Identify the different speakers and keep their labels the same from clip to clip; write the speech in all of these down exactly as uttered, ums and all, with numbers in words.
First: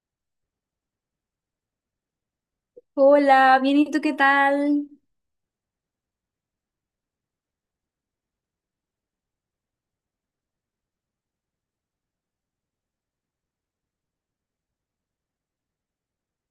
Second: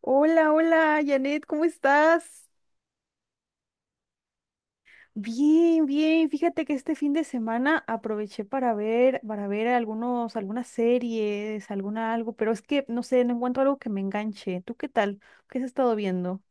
Speaker 1: Hola, hola, Janet, ¿cómo estás?
Speaker 2: Hola, bien, ¿y tú qué tal?
Speaker 1: Bien, bien. Fíjate que este fin de semana aproveché para ver, para ver algunos, algunas series, alguna algo, pero es que no sé, no encuentro algo que me enganche. ¿Tú qué tal? ¿Qué has estado viendo?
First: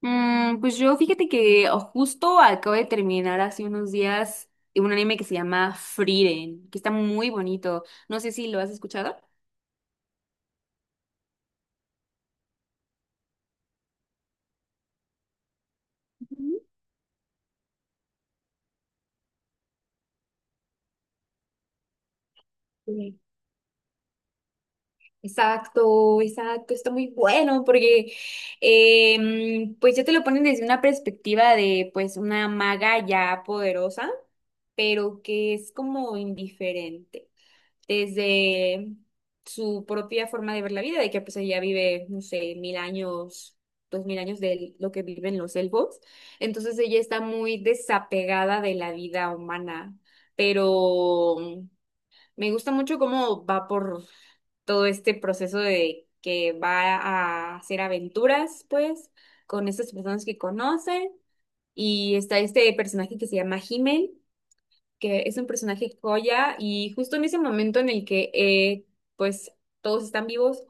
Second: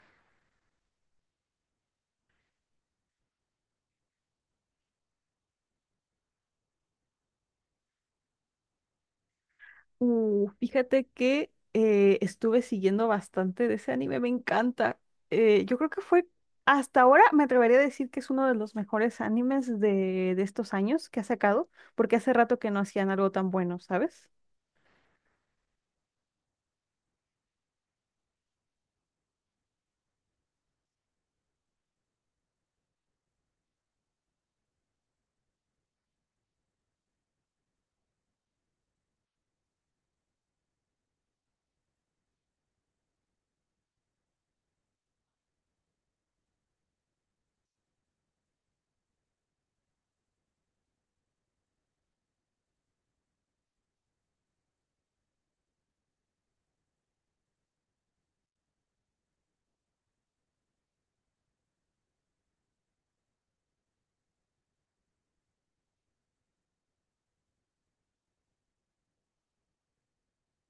Speaker 2: Mm, pues yo fíjate que justo acabo de terminar hace unos días un anime que se llama Frieren, que está muy bonito. No sé si lo has escuchado.
Speaker 1: Uh, fíjate que eh, estuve siguiendo bastante de ese anime, me encanta. Eh, yo creo que fue,
Speaker 2: Ujú.
Speaker 1: hasta ahora me atrevería a decir que es uno de los mejores animes de, de estos años que ha sacado, porque hace rato que no hacían
Speaker 2: Sí.
Speaker 1: algo tan bueno, ¿sabes?
Speaker 2: Exacto, exacto, está muy bueno porque eh, pues ya te lo ponen desde una perspectiva de pues una maga ya poderosa, pero que es como indiferente. Desde su propia forma de ver la vida, de que pues ella vive, no sé, mil años, dos mil años de lo que viven los elfos. Entonces ella está muy desapegada de la vida humana, pero me gusta mucho cómo va por todo este proceso de que va a hacer aventuras, pues, con estas personas que conoce. Y está este personaje que se llama Himmel, que es un personaje joya y justo en ese momento en el que eh, pues todos están vivos,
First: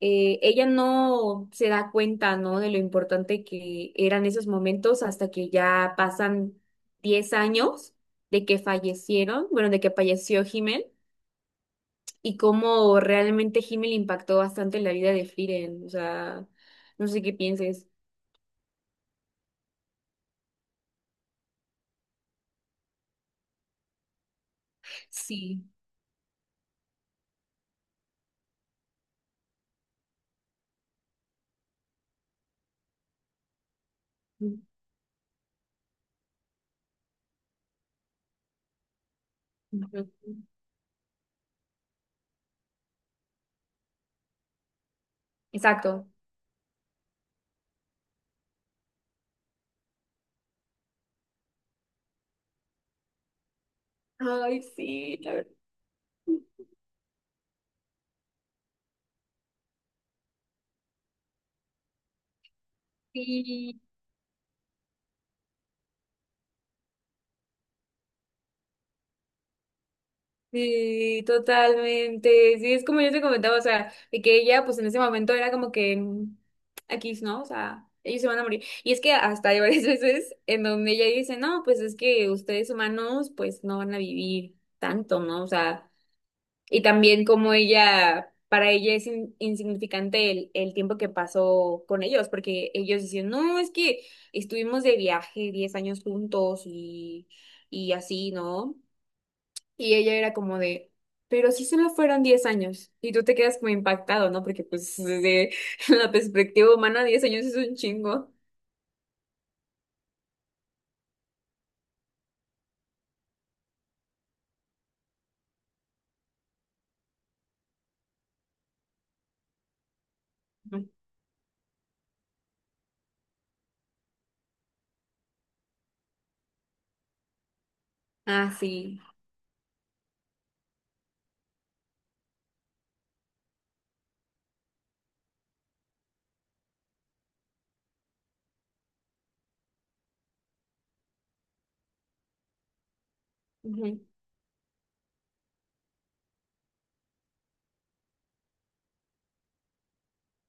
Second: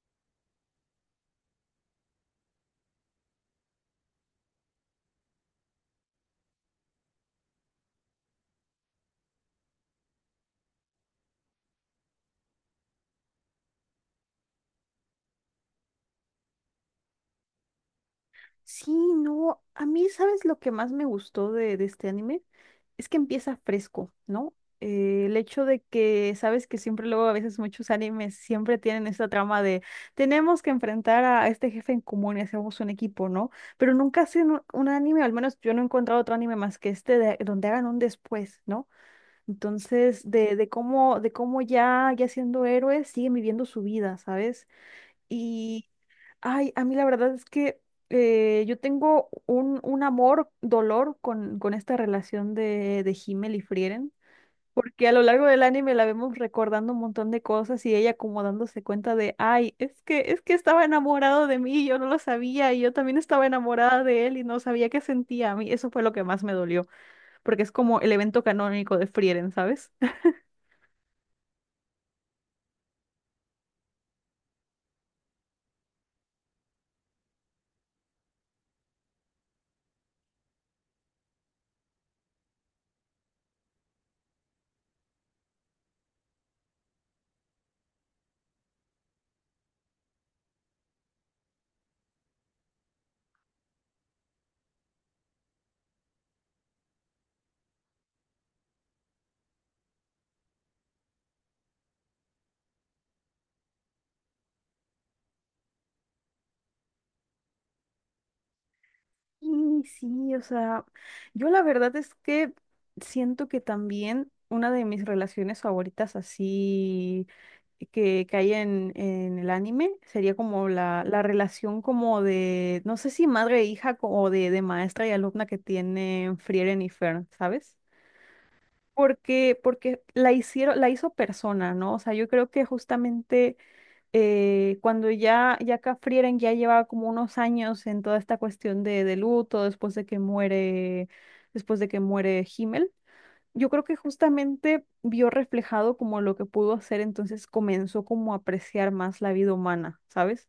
Speaker 2: eh, ella no se da cuenta, ¿no? De lo importante que eran esos momentos hasta que ya pasan diez años de que fallecieron, bueno, de que falleció Himmel y cómo realmente Himmel impactó bastante en la vida de Frieren, o sea, no sé qué pienses.
Speaker 1: Sí, no, a mí, ¿sabes lo que más me gustó de, de este anime? Es que empieza fresco, ¿no? Eh, el
Speaker 2: Sí.
Speaker 1: hecho de que, sabes que siempre luego a veces muchos animes siempre tienen esta trama de tenemos que enfrentar a, a este jefe en común y hacemos un equipo, ¿no? Pero nunca hacen
Speaker 2: Ujú.
Speaker 1: un, un anime, al menos yo no he encontrado otro anime más que este de- donde hagan un después, ¿no? Entonces, de, de cómo, de cómo ya, ya siendo héroes, siguen viviendo su vida, ¿sabes?
Speaker 2: Exacto.
Speaker 1: Ay, a mí la verdad es que eh, yo tengo un, un amor, dolor con, con esta relación de, de Himmel y Frieren,
Speaker 2: Ay,
Speaker 1: porque a
Speaker 2: sí,
Speaker 1: lo
Speaker 2: la
Speaker 1: largo
Speaker 2: verdad.
Speaker 1: del anime la vemos recordando un montón de cosas y ella como dándose cuenta de, ay, es que, es que estaba enamorado de mí y yo no lo sabía y yo también estaba
Speaker 2: Sí.
Speaker 1: enamorada de él y no sabía qué sentía a mí. Eso fue lo que más me dolió, porque es como el evento canónico de Frieren, ¿sabes?
Speaker 2: Sí, totalmente. Sí, es como yo te comentaba, o sea, de que ella, pues en ese momento era como que mm, aquí, ¿no? O sea, ellos se van a morir. Y es que hasta hay varias veces en donde ella dice, no, pues es que ustedes humanos, pues no van a vivir tanto, ¿no? O sea, y también como ella, para ella es in- insignificante el, el tiempo que pasó con ellos, porque ellos dicen, no, es que estuvimos de viaje diez años juntos y, y así, ¿no? Y ella era como de, pero si solo fueron diez años. Y tú te quedas como impactado, ¿no? Porque pues desde la perspectiva humana, diez años es un chingo.
Speaker 1: Y sí, o sea, yo la verdad es que siento que también una de mis relaciones favoritas así que, que hay en, en el anime sería como
Speaker 2: Ujú.
Speaker 1: la, la relación como de, no sé si madre e hija co- o de, de maestra y alumna que tienen Frieren y Fern, ¿sabes?
Speaker 2: Ah, sí.
Speaker 1: Porque, porque la hicieron, la hizo persona, ¿no? O sea, yo creo que justamente eh, cuando ya, ya Cafrieren ya llevaba como unos años en toda esta cuestión de, de luto, después de que muere, después de que muere Himmel. Yo creo que
Speaker 2: Ujú.
Speaker 1: justamente vio reflejado como lo que pudo hacer, entonces comenzó como a apreciar más la vida humana, ¿sabes?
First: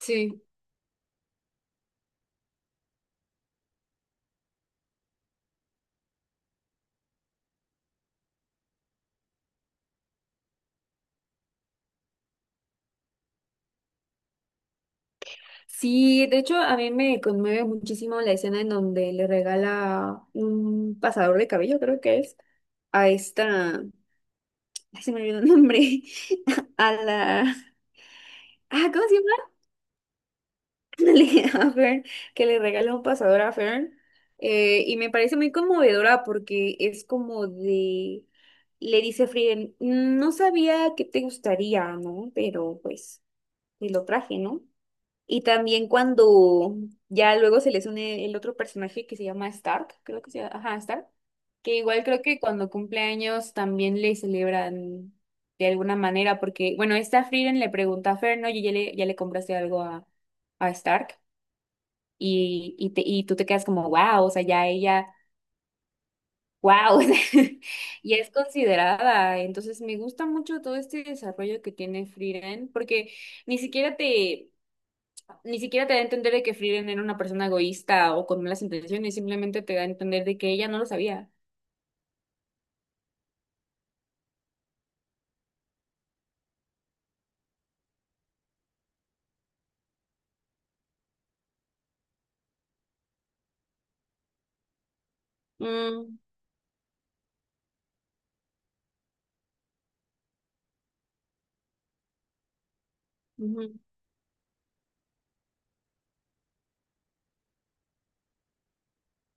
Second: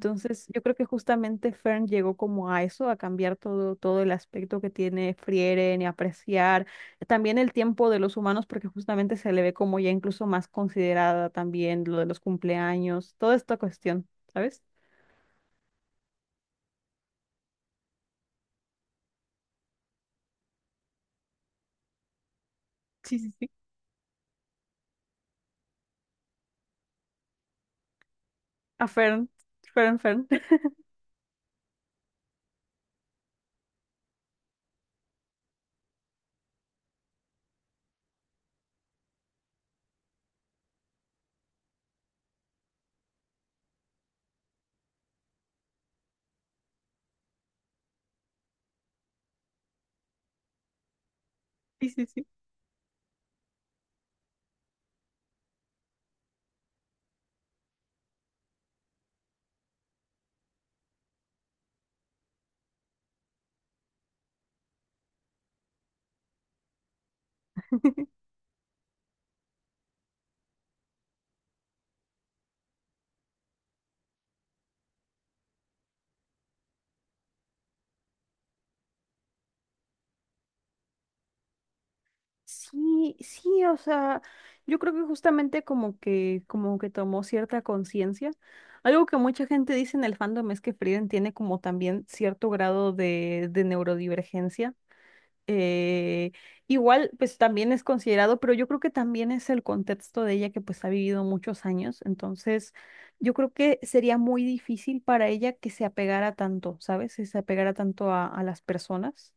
Speaker 2: Sí.
Speaker 1: yo creo que justamente Fern llegó como a eso, a cambiar todo, todo el aspecto que tiene Frieren y apreciar también el tiempo de los humanos, porque justamente se le ve como ya incluso más considerada también lo de los cumpleaños, toda esta cuestión, ¿sabes?
Speaker 2: Sí, de hecho a mí me conmueve muchísimo la escena en donde le regala un pasador de cabello, creo que es, a
Speaker 1: Sí, sí, sí.
Speaker 2: esta, ay, se me olvidó el nombre, a la,
Speaker 1: A
Speaker 2: ah, ¿cómo se
Speaker 1: Fern,
Speaker 2: llama?
Speaker 1: Fern, Fern.
Speaker 2: A Fern, que le regala un pasador a Fern. Eh, y me parece muy conmovedora porque es como de, le dice Frieden, no sabía que te gustaría, ¿no? Pero pues te lo traje, ¿no? Y también cuando ya luego se les une el otro personaje que se llama Stark, creo que se llama, ajá, Stark, que
Speaker 1: Sí,
Speaker 2: igual
Speaker 1: sí,
Speaker 2: creo
Speaker 1: sí.
Speaker 2: que cuando cumple años también le celebran de alguna manera, porque bueno, esta Frieden le pregunta a Fern, ¿no? Y ya le, ya le compraste algo a, a Stark y, y, te- y tú te quedas como, wow, o sea, ya ella, wow, ya es considerada. Entonces me gusta mucho todo este desarrollo que tiene Frieren, porque ni siquiera te, ni siquiera te da a entender de que Frieren era una persona egoísta o con malas intenciones, simplemente te da a entender de que ella no lo sabía.
Speaker 1: Sí, sí, o sea, yo creo que justamente como que, como que tomó cierta conciencia. Algo que mucha gente dice en el fandom es que Frieren tiene como también cierto grado de, de neurodivergencia.
Speaker 2: Mm,
Speaker 1: Eh, igual, pues también es considerado, pero yo creo que también es el contexto de ella que pues ha vivido muchos años. Entonces, yo creo
Speaker 2: Ujú.
Speaker 1: que sería muy difícil para ella que se apegara tanto, ¿sabes? Que se apegara tanto a, a las personas.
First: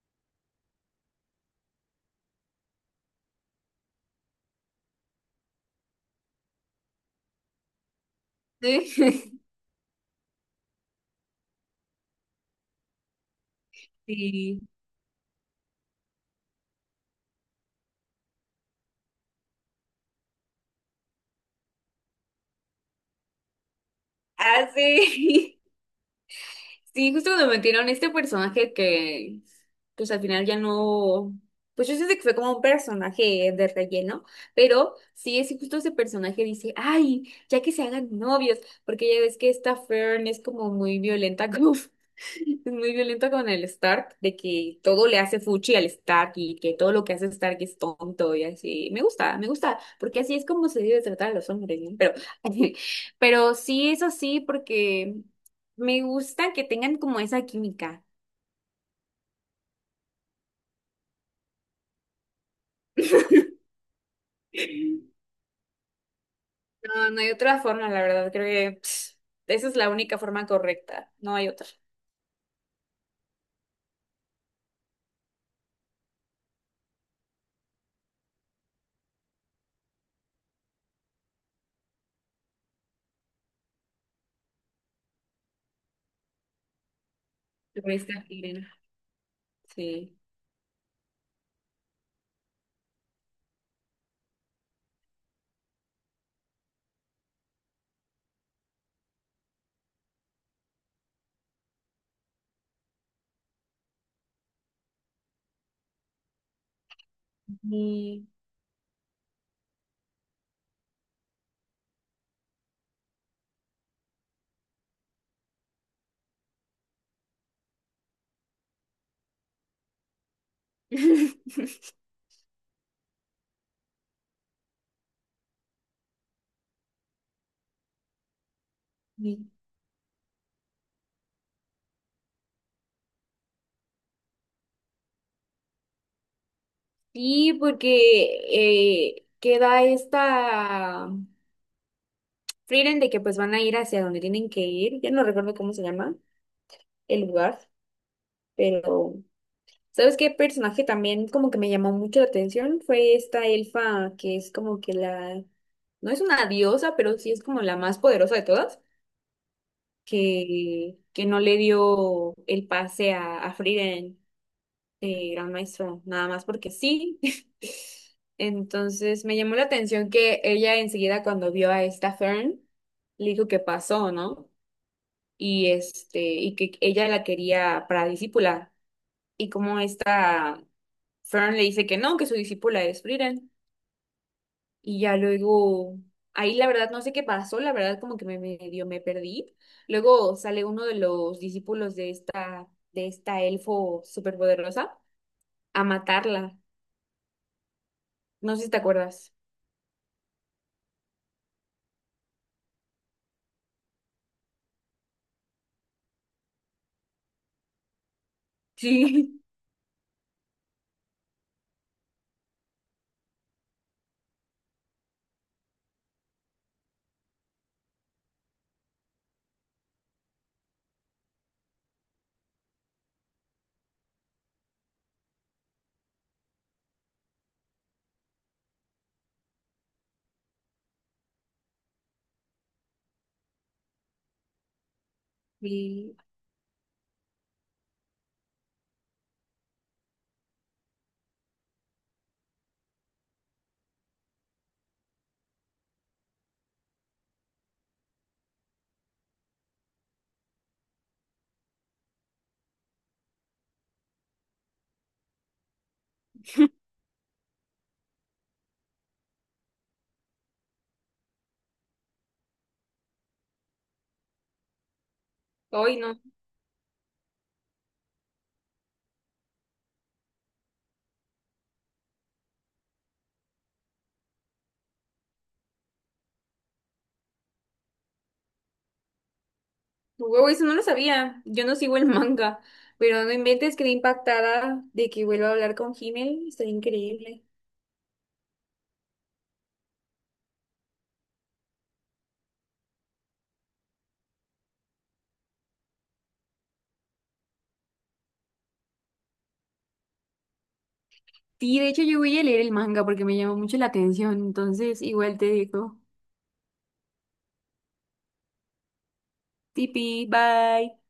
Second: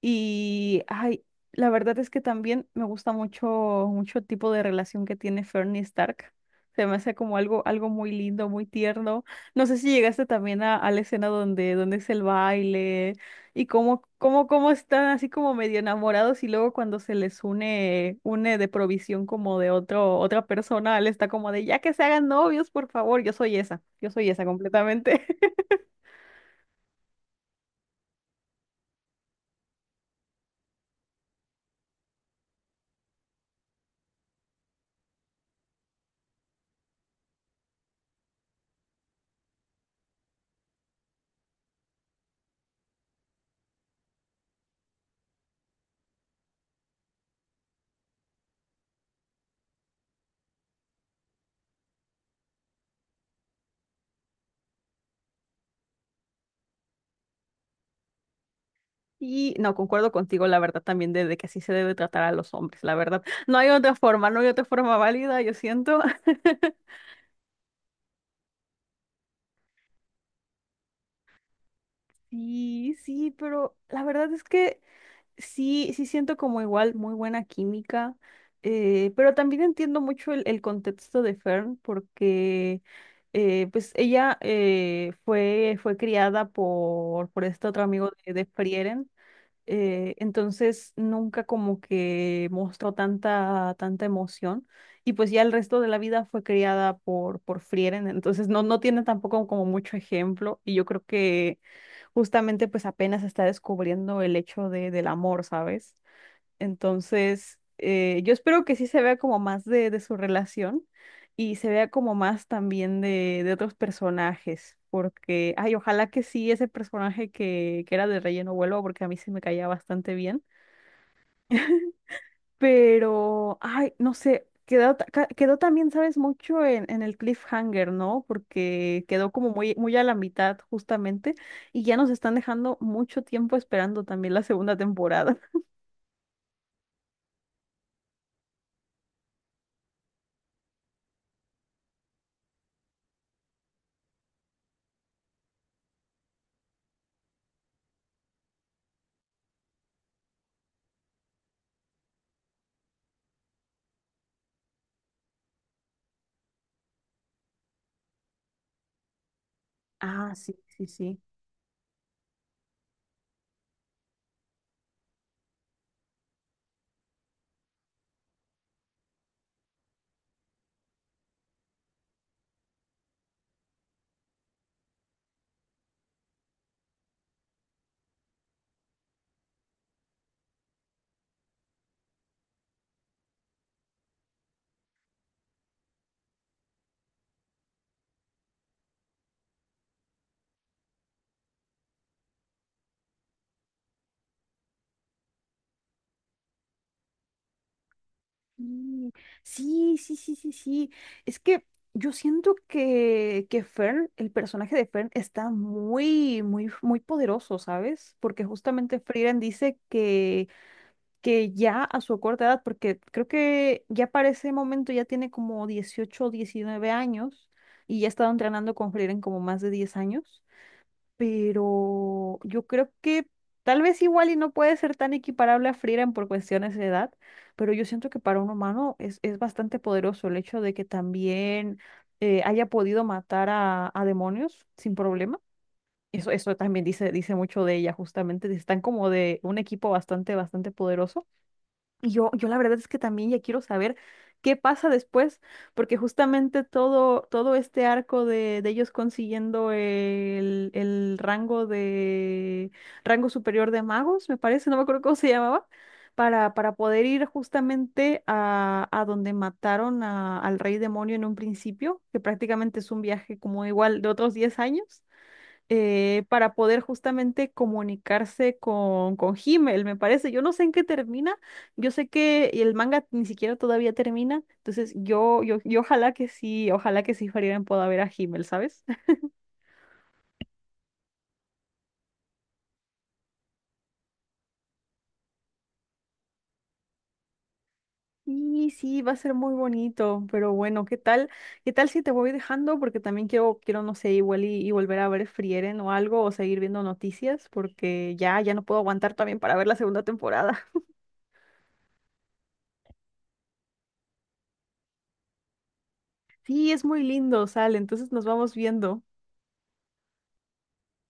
Speaker 1: Y, ay, la verdad es que también me gusta mucho, mucho el tipo de relación que tiene Fernie Stark. Se me hace como algo, algo muy lindo, muy tierno.
Speaker 2: Sí.
Speaker 1: No sé si llegaste también a, a la escena donde, donde es el baile y cómo, cómo,
Speaker 2: Sí.
Speaker 1: cómo están así como medio enamorados y luego cuando se les une, une de provisión como de otro, otra persona, él está como de, ya que se hagan novios, por favor, yo soy esa, yo soy esa
Speaker 2: Ah,
Speaker 1: completamente.
Speaker 2: sí. Sí, justo cuando metieron este personaje que, pues al final ya no, pues yo siento que fue como un personaje de relleno, pero sí, es justo ese personaje dice, ay, ya que se hagan novios, porque ya ves que esta Fern es como muy violenta, como, es muy violenta con el Stark, de que todo le hace fuchi al Stark y que todo lo que hace Stark es tonto y así. Me gusta, me gusta, porque así es como se debe tratar a los hombres, ¿no? Pero, pero sí es así porque... Me gusta que tengan como esa química.
Speaker 1: Y no, concuerdo contigo, la verdad, también de, de que así se debe tratar a los hombres, la verdad. No hay otra forma, no hay otra forma válida, yo siento.
Speaker 2: No, no hay otra forma, la verdad. Creo que pss, esa es la única forma correcta. No hay otra.
Speaker 1: Sí, sí, pero la verdad es que sí, sí siento como igual muy buena química, eh, pero también entiendo mucho el, el contexto de Fern porque eh, pues ella eh, fue, fue criada por, por este otro
Speaker 2: Lo
Speaker 1: amigo
Speaker 2: viste a
Speaker 1: de, de
Speaker 2: Irene.
Speaker 1: Frieren. Eh,
Speaker 2: Sí.
Speaker 1: entonces nunca como que mostró tanta, tanta emoción. Y pues ya el resto de la vida fue criada por, por Frieren, entonces no, no tiene tampoco como mucho ejemplo. Y yo creo que justamente pues apenas está descubriendo el hecho de, del amor, ¿sabes? Entonces, eh,
Speaker 2: Y,
Speaker 1: yo espero que sí se vea como más de, de su relación y se vea como más también de, de otros personajes, porque, ay, ojalá que sí ese personaje que, que era de relleno vuelva, porque a mí se me caía bastante bien. Pero, ay, no sé, quedó, ta- ca- quedó también, sabes, mucho en, en el cliffhanger, ¿no? Porque quedó como muy, muy a la mitad justamente y ya nos están dejando mucho tiempo esperando también la segunda temporada.
Speaker 2: sí porque eh, queda esta Frieren de que pues van a ir hacia donde tienen que ir. Ya no recuerdo cómo se llama el lugar, pero ¿sabes qué personaje también como que me llamó mucho la atención? Fue esta elfa que es como que la, no es una diosa, pero sí es como la más poderosa de todas,
Speaker 1: Ah, sí, sí,
Speaker 2: que,
Speaker 1: sí.
Speaker 2: que no le dio el pase a, a Frieren, eh, Gran Maestro, nada más porque sí. Entonces me llamó la atención que ella enseguida cuando vio a esta Fern, le dijo que pasó, ¿no? Y este, y que ella la quería para discípula. Y como esta Fern le dice que no, que su discípula es Frieren. Y ya luego, ahí la verdad no sé qué pasó, la verdad como que me medio me perdí. Luego sale uno de los discípulos de esta, de esta elfo superpoderosa a matarla. No sé si te
Speaker 1: Mm,
Speaker 2: acuerdas.
Speaker 1: sí, sí, sí, sí, sí. Es que yo siento que, que Fern, el personaje de Fern, está muy, muy, muy poderoso, ¿sabes? Porque justamente Frieren
Speaker 2: Sí.
Speaker 1: dice que, que, ya a su corta edad, porque creo que ya para ese momento ya tiene como dieciocho o diecinueve años y ya ha estado entrenando con Frieren como más de diez años, pero yo creo que tal vez igual y no puede ser tan equiparable a Frieren por cuestiones de edad, pero yo siento que para un humano es, es bastante poderoso el hecho de que también eh, haya podido matar a, a demonios sin problema.
Speaker 2: Y
Speaker 1: Eso, eso también dice, dice mucho de ella, justamente. Están como de un equipo bastante, bastante poderoso. Y Yo, yo la verdad es que también ya quiero saber qué pasa después, porque justamente todo, todo este arco de, de ellos consiguiendo el, el rango de rango superior de magos, me parece, no me acuerdo cómo se llamaba, para, para poder ir justamente a, a donde mataron a- al rey demonio en un principio, que prácticamente es un viaje como igual de otros diez años,
Speaker 2: hoy no.
Speaker 1: eh, para poder justamente comunicarse con, con Himmel, me parece. Yo no sé en qué termina, yo sé que el manga ni siquiera todavía termina, entonces yo, yo, yo ojalá que sí, ojalá que sí Frieren pueda ver a Himmel, ¿sabes?
Speaker 2: Huevo, eso no lo sabía. Yo no sigo el manga. Pero no inventes, quedé impactada de que vuelva a hablar con Himmel. Está increíble.
Speaker 1: Y sí, va a ser muy bonito, pero bueno, ¿qué tal? ¿Qué tal si te voy dejando? Porque también quiero, quiero, no sé, igual y, y volver a ver Frieren o algo, o seguir viendo noticias, porque ya, ya no puedo aguantar también para ver la segunda temporada.
Speaker 2: Sí, de hecho yo voy a leer el manga porque me llamó mucho la atención. Entonces, igual te digo.
Speaker 1: Sí, es muy lindo, sale, entonces nos vamos viendo.
Speaker 2: Tipi, bye.